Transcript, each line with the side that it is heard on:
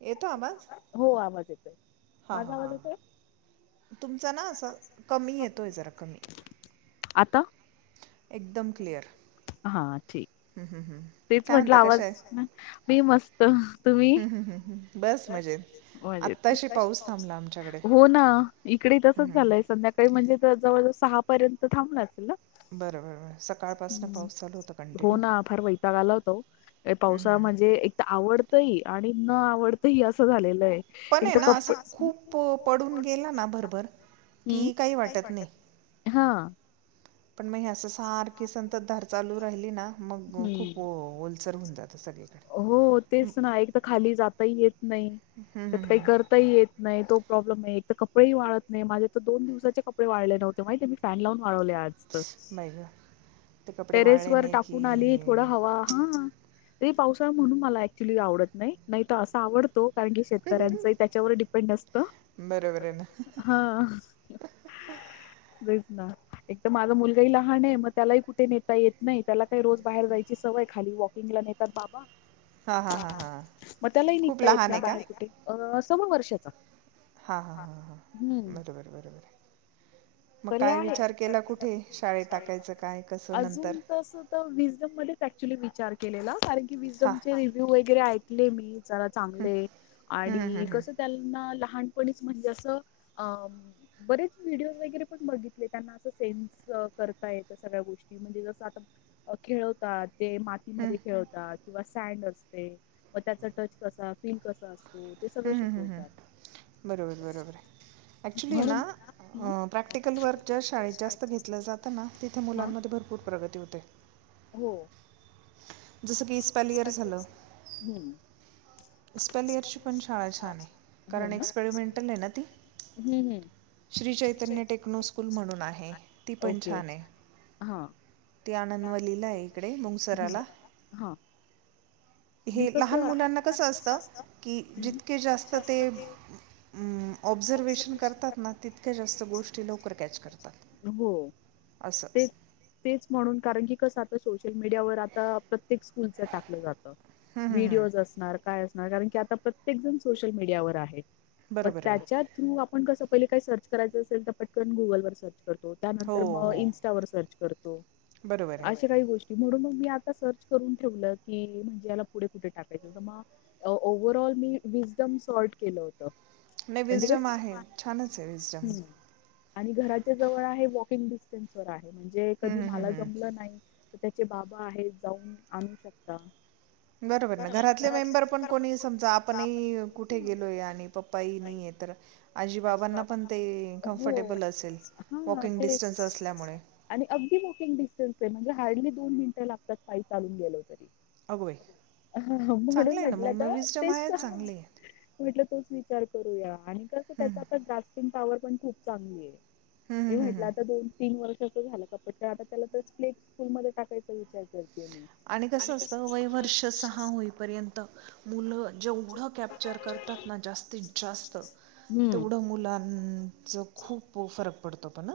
right: येतो आवाज
left: हो आवाज येतोय
right: हां
left: माझा
right: हां
left: आवाज
right: हां
left: येतोय.
right: हां तुमचा ना असं कमी येतो आहे जरा कमी
left: [unintelligible] आता
right: एकदम क्लिअर
left: हा ठीक. तेच
right: काय
left: म्हटलं
right: म्हणता
left: आवाज ना मी मस्त. तुम्ही
right: हम् हम हम हम. थांबला आमच्याकडे
left: हो ना इकडे तसच झालंय संध्याकाळी जवळ सहार्यंत थब
right: बरं बरं बरं सकाळपासनं पाऊस चालू होता
left: हो
right: कंटिन्यू
left: ना फार वैताग आला होत. पावसाळा म्हणजे एक तर आवडतही आणि न आवडतही असं झालेलं आहे.
right: पण आहे ना असं खूप पडून गेला ना भरभर.
left: हम्म
right: की काही वाटत नाही
left: हा
right: पण मग असं सारखी संतत धार चालू राहिली ना मग खूप ओलसर होऊन जात.
left: हो तेच ना एक तर खाली जाताही येत नाही
right: हम्म, हम्म,
left: त्यात काही
right: हम्म.
left: करताही येत नाही तो. प्रॉब्लेम आहे एक तर कपडेही वात नाही माझे तर दो दिवसाचे कपडे वाढले नव्हते माहिती मी फॅन लावून आज
right: बाई गं ते कपडे
left: टेरेस
right: वाळले
left: वर
right: नाही
left: टाकून आली थोड
right: की
left: हवा हा. त पावसाळा म्हणून मला ऍक्च्युली आवत नाही तर असं आवडत. तो कारण की शेतकऱ्यांचा त्याच्यावर डिपेंड असतं.
right: बरोबर आहे ना
left: ब एक माझा मुलगाही लहान आहे मग त्यालाही कुठे नेता येत नाही त्याला काही रोज बाहेर जायची सवय खाली म
right: हां हां हां हां
left: त्या
right: खूप
left: निघ
right: लहान आहे का
left: बाहे कु समवर्षाचा
right: हा हा हा हा बरोबर बरोबर
left: त
right: मग काय विचार
left: आहेार
right: केला
left: के कुठे
right: शाळेत
left: शा
right: टाकायचं
left: टाकाय
right: काय कसं नंतर
left: अजून तस विजम म क्चुली विचार केलेला कारण की
right: हां
left: विम चे रिव्हू वगैरे ऐकले म चांगले
right: हम्म, हम्म,
left: आणि
right: हम्म.
left: कस त्यांना लानपणी म्हणजे अस अ बरेच व्हिडओ बघितले त्यांना अस सेन्स करता येत सगळ्या गोष्टी म्हणजे जसं आता खेळवतात ते मातीमध्ये खेळतात किंवा सँड असते व त्याचा टच कसा फील कसा असतो ते सगळं
right: हूं हूं हूं हूं
left: शिकवतात
right: हूं बरोबर बरोबर ये ऍक्चुली ये ना अ
left: ना
right: प्रॅक्टिकल वर्क ज्या शाळेत जास्त घेतलं जातं ना तिथे मुलांमध्ये भरपूर प्रगती होते.
left: हो
right: जसं की
left: जस
right: इस्पॅलियर झालं
left: की [unintelligible] [unintelligible] पण शाळा छान ये हो ना कारण एक्सपरमेटल आहे ना ती हूं हूं
right: श्री चैतन्य टेक्नो स्कूल म्हणून आहे ती पण छान ये.
left: हा.
right: ते आनंदवलीला ये इकडे मुंगसराला.
left: हा मी
right: हे लहान
left: कसं
right: मुलांना कसं असतं की, जितके जास्त ते अ ऑब्झर्वेशन करतात ना तितक्या जास्त गोष्ट
left: हो
right: असं
left: ते तेच म्हणून कारण की, कस आता सोशल मीडिया वर आता प्रत्येक स्कूलच टाकलं जात
right: हं, हं, हं.
left: व्हिडीओज असणार काय असनार कारण की आता प्रत्येक जण सोशल मीडिया वर आहे मग
right: बरोबर आहे ना
left: त्याच्या थ्रू आप पण कसं पहिले काही सर्च करायचं असेल तर पटकन गुगलवर सर्च करतो त्यानंतर
right: हो
left: मग
right: हो
left: इंस्टावर सर्च कर तो
right: बरोबर
left: अशा
right: आहे
left: काई गोष् की म्हणून मग मी आता सर्च करून ठेवलं की म्हणजे याला पुढे कुठ टाकायचं त म ओव्हरऑल मी विम सॉर्ट केलं होत
right: नाही विजडम आहे छानच आहे विजडम
left: हम्म आणि घराच्या जवळ आहे वॉकिंग डिस्टन्स वर आहे म्हणजे कधी
right: हम्म, हम्म,
left: मला
right: हम्म.
left: जमलं नाही त्याचे बाबा आहेत जाऊन आणू शकता
right: बरोबर ना घरातले मेंबर पण कोणी समजा आपणही कुठे गेलोय आणि पप्पा नाई येत. तर आजी बाबांना पण ते कमफर्टेबल
left: हा तेच आणि अगदी बुकिंग डिस्टन्स ये म्हणजे हा हार्डली दोन मिनिटं लागतात पाई चालून गेलो तरी
right: अगो बाई
left: हा हा म्हणून
right: चांगलं आहे ना मग
left: म्हटलं
right: मग
left: का
right: विस्डम
left: तेच
right: आहे
left: त
right: चांगली आहे.
left: म्हटलं तोच विचार करूया आणि कस त्याचा आता ग्रासिंग पावर पण खूप चांगली ये.
right: हं,
left: हे
right: हं, हं,
left: म्हटलं
right: हं.
left: आता दोन तीन वर्ष त्याचा झाला का बड्डे आता त्याला तेच प्लेग स्कूल मधे टाकायचा विचार कर
right: आणि कस असत वयवर्ष सहा होईपर्यंत मुलं जेवढं कॅपचर करतात ना जास्तीत जास्त
left: हम्म
right: तेवढं मुलांच खूप हो फरक पडतो पण नं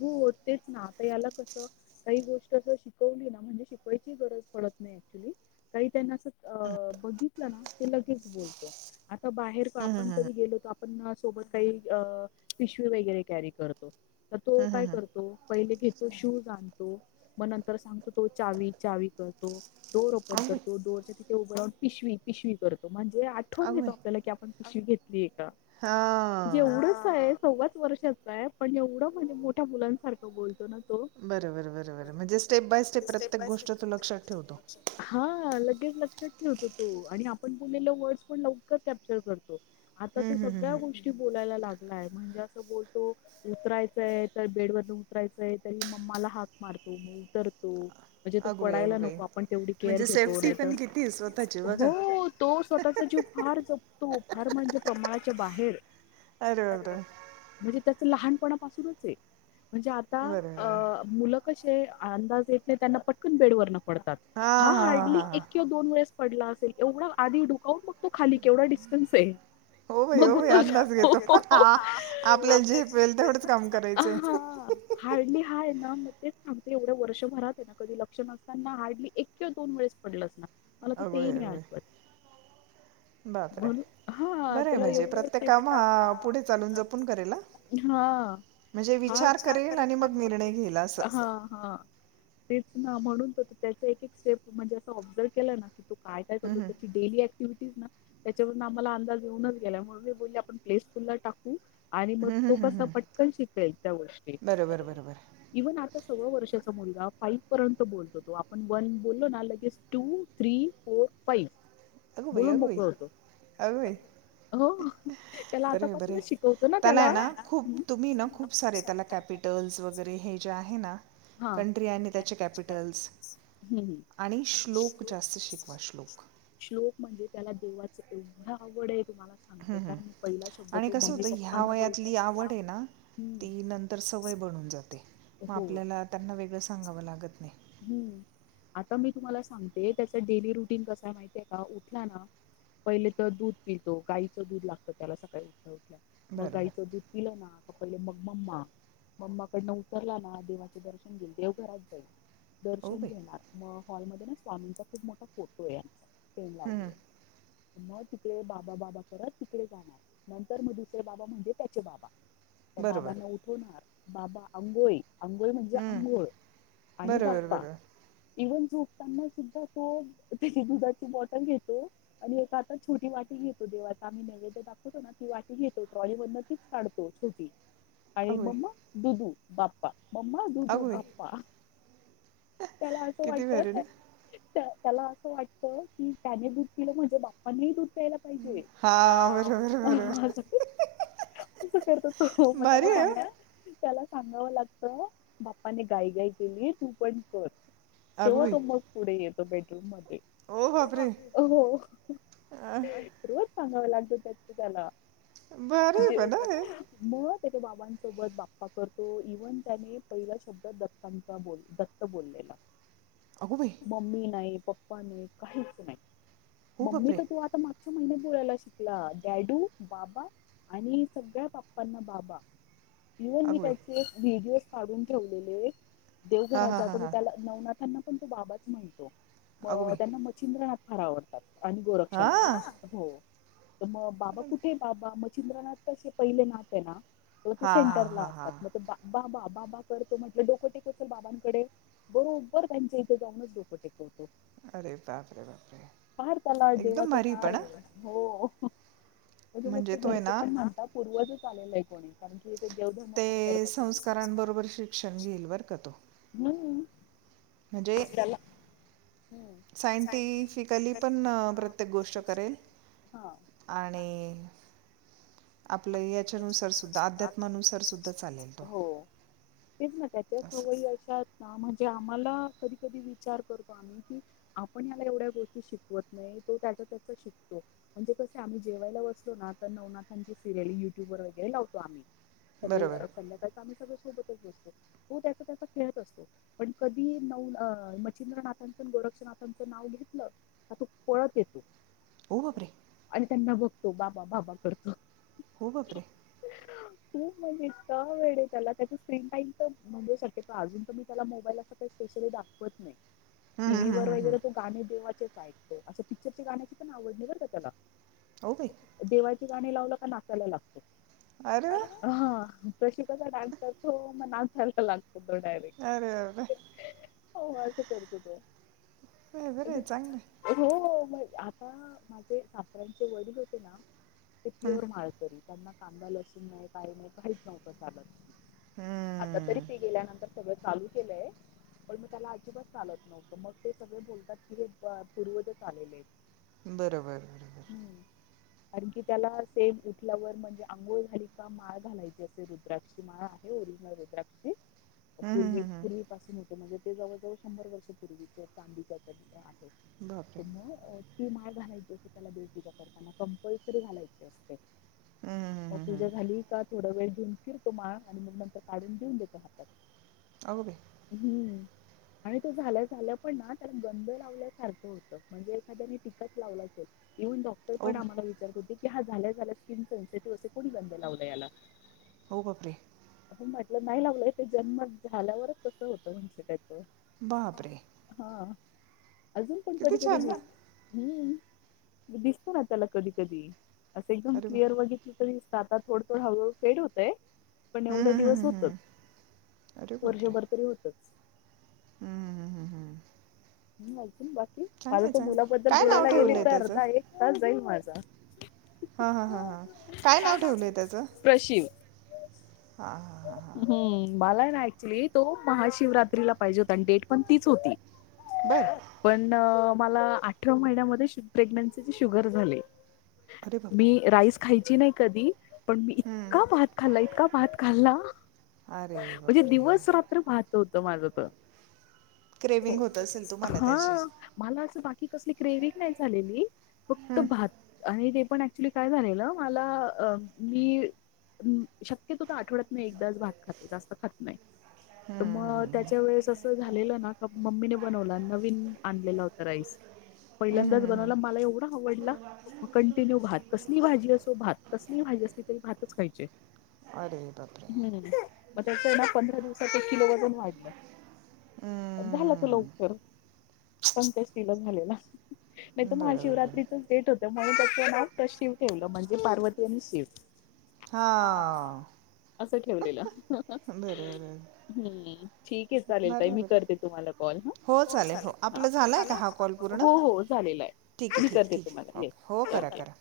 left: हो तेच ना आता याला कस काही गोष्ट अस शिकवली ना म्हणजे शिकवायची गरज प पडत नाई ऍकचुली काही त्यांना असं अ बघितलं ना ते लगेच बोलतो आता बाहेर प
right: हं, हं,
left: आपण
right: हं,
left: कधी गेलो त आप प सोबत काही अ पिशवी वगैरे कॅरी करतो. तर तो
right: हं, हं,
left: काय
right: हं.
left: करतो पहिले घेतो शूज आणतो म नंतर सांगतो तो चावी चावी करतो. डोर ओपन
right: अगं बाई,
left: करतो डोरच्या तिथे उभं राहून पिशवी पिशवी करतो म्हणजे आठवण
right: अगं
left: देतो
right: बाई.
left: आपल्याला की आपण पिशवी घेतलीये का म्हणजे
right: हां
left: एवढंस ये सव्वाच वर्षाचा आहे पण एवढं म्हणजे मोठ्या मुलांसारखं बोलतो ना. तो
right: बरं
left: बरं
right: म्हणजे स्टेप बाय
left: बर स्टेप
right: प्रत्येक
left: बाय स्टेप
right: गोष्ट तू
left: प्रत्येक
right: लक्षात
left: गोष्ट तो
right: ठेवतो.
left: लक्षात हा लगेच लक्षात ठेवतो तो आणि आपण बोललेले वर्ड्स पण लवकर कॅप्चर करतो तो आता
right: हं,
left: तो
right: हं, हं,
left: सगल्या
right: हं.
left: गोष्टी बोलायला लागलाय म्हणजे अस बोलतो उतराय तय तर बेड वरन उतरायचंय तरी मम्माला हाक मारतो मग उतरतो. म्हणजे तो
right: अगं बाई,
left: पडायला
right: अगं बाई.
left: नको आपण तेवढी केअर
right: म्हणजे
left: घेतो
right: सेफ्टी पण किती आहे स्वतःची बघा.
left: हो तो स्वतः चा जीव फार जपतो फार म्हणजे प्रमाणाच्या बाहेर
right: अरे बापरे!
left: म्हणजे त्याच लहान पणा पासूनच ये. म्हणजे
right: बरं बरं.
left: आता मूल कशी ते अंदाज येते त्यांना पटकन बेडवरन पडतात, हा हर्डली एक किंवा दोन वेळेस पडला असणार एवढं आधी दोकावून बघतो, खाली केवढा डिस्टन्स आहे.
right: हो भाई हो
left: मग
right: भाई अंदाज
left: उतरतो
right: घेतो हा आपल्याला
left: [unintelligible]
right: झेपेल
left: हा
right: तेवढंच काम करायचंय
left: [unintelligible] हा आहे ना मग तेच सांगते एवढ्या वर्षभरात आहे, ना कधी लक्ष नसताना हार्डली एक किंवा दोन वेळेस पडलच ना मला तर ते
right: अगोय
left: नाही
right: अगोय
left: आठवत.
right: [inaudible]
left: हा
right: बरं आहे
left: त्याला
right: म्हणजे
left: एवढं, [unintelligible]
right: प्रत्येक काम हा पुढे चालून जपून करेल हा
left: हा
right: म्हणजे विचार करेल आणि मग निर्णय घेईल असं
left: ह, हा हा, तेच ना म्हणून त त्याचा एक-एक स्टेप म्हणजे असं, ऑब्झर्व केला ना तो काय-काय
right: हं
left: करतो
right: हं
left: त्याची डेली ऍक्टिव्हिटीज ना? त्याच्यावर आम्हाला अंदाज येऊनच गेलाय, म्हणून मी बोलली आपण स्कूल ला टाकू आणि मग
right: हं हं
left: तो
right: हं
left: कसा
right: हं
left: पटकन शिकेल, त्या गोष्टी
right: बरं बरं बरं बरं
left: इव्हन आता सव्वा वर्षाचा मुल फाईव्ह पर्यंत बोलतो तो, आपण वन बोललो ना लगेच टू थ्री फोर फाईव्ह
right: अगं बाई,
left: बोलून
right: अग बाई,
left: मोकळ होतो
right: अगबाई,
left: हो त्याला आतापासूनच शिकवतो ना त्याला
right: खूप तुम्ही ना खूप सारे त्याला कॅपिटल्स वगैरे हे जे आहे ना
left: हा
right: कंट्री आणि त्याचे कॅपिटल्स
left: हम्म
right: आणि श्लोक जास्त शिकवा श्लोक
left: खूप म्हणजे त्याला देवाच एवढं आवड ये. तुम्हाला सांगते
right: हं, हं.
left: काय मी पहिला शब्द तो मी पप्पां नं बोलता
right: त्या आवड ये ना? ती नंतर सवय बनून जाते, मग
left: हो
right: आपल्याला त्यांना वेगळं सांगावं लागत नाही.
left: हम्म, आता मी तुम्हाला सांगते त्याच डेली रुटीन कसा माहितीय का? उठला ना पहिले तर दूध पिततो गायचं दूध लागतं, त्याला सकाळी उठल्या-उठल्या मग
right: बरोबर
left: गाईचं दूध पिलं ना? पहिले मग मम्मा मम्मा, कडनं उतरला ना देवाचे दर्शन घेईल देवघरात जाईल.
right: ओ
left: दर्शन
right: बाई
left: घेणार म हॉलमध्ये ना, स्वामींचा खूप मोठा फोटो आहे आचा तेल
right: हं,
left: लावली
right: हं.
left: मग तिकडे बाबा-बाबा करत तिकडे जाणार, नंतर मग दुसरे बाबा म्हणजे त्याचे बाबा.
right: बरोबर
left: बाबांना उठवणार बाबा अंंगोळी. आंघोळ म्हणजे आंघोळ आणि ब
right: बर [unintelligible]
left: इव्हन झोपताना सुद्धा तो त्याची दुधाची बॉटल घेतो. आणि एका छोटी वाट तो देवाचा आम्ही नैवेद दाखवतो ना ती वाटी, घेतो ट्रॉलीवर तीच काढतो छोटी आणि
right: अगो बाई
left: म्मा दुधू बाप्पा म् दुधू
right: अगो बाई
left: बा्पा त्याला असं
right: किती भारी ना
left: वाटत? त्याला असं वाटत की त्याने दूध पलं म्हणजे बापनीही दूध त्याला पाहिजे
right: हां बरोबर
left: होअ
right: बरोबर
left: [unintelligible] कस करतो तो मग
right: भारी
left: त्याला
right: आहे हं.
left: सांगा त्याला सांगावं लागत बाप्पाने गाई गाई केली तू पण कर तेव्हा तो मग पुढे येतो बेडरूम मध्ये
right: वापरे अ [inaudible]
left: सांगाव लागतेत तु त्याला
right: भारी आहे पण हं हे
left: म बाबांसोबत बाप्पा करतो इव्हन त्याने पहिला शब्दात दत्तांचा बोल द बोललेला
right: अगो बाई
left: मम्मी नाही पप्पा नाही काहीच नाही
right: हो
left: मम्मी
right: बापरे
left: तर तू आता म च्या महिन्या पुोरायला शिकला डॅडू बाबा आणि सगळ्या बाप्पांना बाबा इव्हन मी
right: अगो बाई
left: त्याचे एक व्हिडिओ काढून ठेवलेले,
right: हां
left: देवघरात
right: हां
left: जात
right: हां
left: मी
right: हां
left: त्याला नवना. त्यांना पण तो बाबाच म्हणतो,
right: अगो
left: म
right: बाई
left: त्यांना मचिंद्रनाथ फार आवडतात. आणि गोरक्षणा
right: हां
left: हो. मग बाबा कुठे बाबा मचिंद्रनाथ कसे पहिले नात आहे ना. ते
right: हां हां
left: सेंटर ला
right: हां
left: असतात,
right: हां
left: मग बाबा बाबा करतो, म्हटलं डोकं टेकल बाबांकडे. बरोबर त्यांच्या इथे जाऊनच डोकं टेक.
right: अरे बापरे बापरे
left: फार त्याला
right: एकदम
left: देवाचं
right: भारी
left: काय
right: पण हां
left: हो. म्हणजे मग ते
right: तो आहे
left: घरचे
right: ना
left: पणता पूर्वजच आलेलं आहे, कोणी कारण. [unintelligible] देवधर्म
right: ते
left: फार य
right: संस्कारांबरोबर
left: संबरोबर
right: शिक्षण
left: शिक्ष
right: घेईल बरं का तो
left: हम्म. [unintelligible]
right: म्हणजे. [unintelligible]
left: सायंटिफिकली पण प्रत्येक गोष्ट करेल.
right: आणि. आपलं याच्यानुसार सुद्धा अध्यात्मानुसार सुद्धा चालेल तो.
left: हो तेच ना त्याच्या
right: असं
left: सवयी अश्या ना म्हणजे. आ्हाला कधी कधी विचार करतो, आम्ही की आपण याला एवढ्या गोष्टी शिकवत नाही तो त्याचा. म्हणजे क आम्ही जेवायला बसलो, ना तर नवनाथां सिरियल युट्यू वर वगैरे लावतो, आम्ही सगळे संध्याकाळ आम्ही सगळे सोबतच बसतो.
right: ह [unintelligible]
left: त त्या त्या खेळत असतो पण, कधी न मचिंद्रनाथांच गोरक्षनाथांचं नाव घेत. का तू पळत येतो.
right: ओ बापरे
left: आणि त्यांना बघतो बाबा बाबा करतो.
right: हो बापरे.
left: खूप म्हणजे वेळे त्याला, त्या स्क्रीन टाईम तर म्हणजे, शक्यो अजून त म त्याला मोबाईलला. स्पेशली दाखवत नाही.
right: हम्म,
left: टीव्ही
right: हम्म,
left: वर
right: हम्म, हम्म.
left: वगैरे तो गाणे देवाचेच ऐक तो असं, पिक्चरच्या गाण्याची पण आवड नाही बरं का त्याला.
right: ओ बाई
left: देवाची गाणी लावलं का नाकायला लागतो
right: अरे वा
left: ह. जशी कसाडात तो मग आ झा लागतो. तो डायरेक्ट
right: अरेर.
left: हो असं करतो तो
right: बरं आहे चांगलं आहे.
left: हो म. आता माझे सातऱ्यांचे वडील होते ना ते प्युअर माळी. त्यांना कांदा लसून नाही काही नाही, काहीच नव्हतं चालत. आता तरी
right: हम्म,
left: ते गेल्यानंतर सगळं चालू केलंय. पण मग त्याला अजिबात चालत नव्हतं, मग ते सगळे बोलतात की हे पूर्वज आलेले आहेत.
right: बरोबर बरोबर.
left: आणखी त्याला सेम. फ्लवर म्हणजे आंोळ झाली, का माळ घालायची असे, रुद्राक्षी माळ आहे ओरिजिनल रुद्राक्षी.
right: हं हं
left: ूर्वी
right: हं हं
left: पूर्वीपसून होते म्हणजे ते जवळजवळ शंभर वर्ष पूर्वीचे चांदीच्या [unintelligible]
right: बापरे
left: तुम [unintelligible] ती माळ घालायची असते, त्याला देवपूजा करताना कंपल्सरी घालायची असते.
right: हं हं हं
left: मग
right: हं
left: पूजा
right: हं
left: झाली का थोडा वेळ घेऊन, फिरतो माळ आणि मग नंतर काढून देऊन देतो हातात. हम्म.
right: ह [unintelligible]
left: आणि तो झाल्या झाल्या पण ना त्याला गंध लावल्यासारखं होतं म्हणजे एखाद्याने टिकच लावलं असेल. इव्हन डॉक्टर
right: ओ
left: पण
right: बाई
left: आम्हाला विचारत होते, की हा झाल्या झाल्या स्किन सेन्सिटिव्ह असे कोणी गंध लावला याला.
right: हो बापरे.
left: आपण म्हटलं नाही लागलं ते जन्म झाल्यावरच कसं होतं म्हण
right: बापरे.
left: अजून पण
right: किती
left: कधी कधी
right: छान
left: दिस
right: ना
left: हम् दिसत, ना त्याला कधी कधी अस.
right: अरे
left: क्लिअर
right: बापरे
left: बघितलं तर दिसत, आता थोडंथोड हळहळू फेड होतय. पण
right: हं
left: एवढा
right: हं हं
left: दिवस
right: हं
left: होत
right: हं अरे बापरे
left: वर्षभर तरी होतच
right: [unintelligible]
left: अजून बाकी माझ
right: चांगलं आहे
left: तो
right: चांगलं आहे
left: मुलाबद्दल
right: काय नाव
left: बोलायला गेली
right: ठेवलं आहे
left: तर
right: त्याचं
left: अर्धा एक तास जाईन माज.
right: हां हां हां हां काय
left: काय नाव ठेवलं? प्रशिव.
right: हा, हा, हा, हा.
left: क्च्युली तो महाशिवरात्रीला पाहिजे होता आणि डेट पण तीच होती.
right: बरं
left: पण मला अठरा महिन्यामध्ये प्रेग्नन्सीची शुगर झाली
right: अरे बापरे
left: मी राईस खायची नाही कधी. पण मी
right: हं
left: इतका भात खाल्ला इतका भात खाल्ला
right: अरे
left: म्हणजे
right: बापरे
left: दिवस रात्र भात होत माझ तर
right: क्रेवि्हंग होत असेल. तुम्हाला त्याची
left: हा. मला असं बाकी कसली ग्रेविक नाही झालेली. फक्त
right: हं
left: भात आणि ते पण ऍक्च्युली काय झालेलं, मला मी शक्यतो तर आठवडत नाही एकदाच भात खाते जास्त खात नाही.
right: हं
left: तर मग
right: हं हं
left: त्याच्या वेळेस असं झालेलं ना मम्मीने बनवला. नवीन आणलेला होता राईस.
right: हं हं
left: पहिल्यांदाच
right: हं
left: बनवला.
right: हं
left: मला एवढा आवडला म कंटिन्यू भात कसली भाजी असो भात कस. कुठली भाजी असली तरी भातच पाहिजे.
right: अरे बापरे
left: मग कसं आहे ना पंधरा दिवसातून - - एक किलो वाजून वाढलं. झालं त लव - -
right: हं
left: पंकज तिला झालेला नाही तर
right: बरं बरं बरं
left: महाशिवरात्रीचच डेट होत म्हणून त्याच नाव शिव ठेवलं म्हणजे पार्वती आणि शिव हा
right: हां
left: असं ठेवलेलं
right: बरं बरं
left: हम्. ठीक आहे चालेल ताई
right: बरं
left: मी
right: बरं
left: करते तुम्हाला कॉल हं. हो चालेल. आपलं झालेला आहे का? हो, हो. झालेला हाय. मी करते तुम्हाला येईल.
right: तय कर.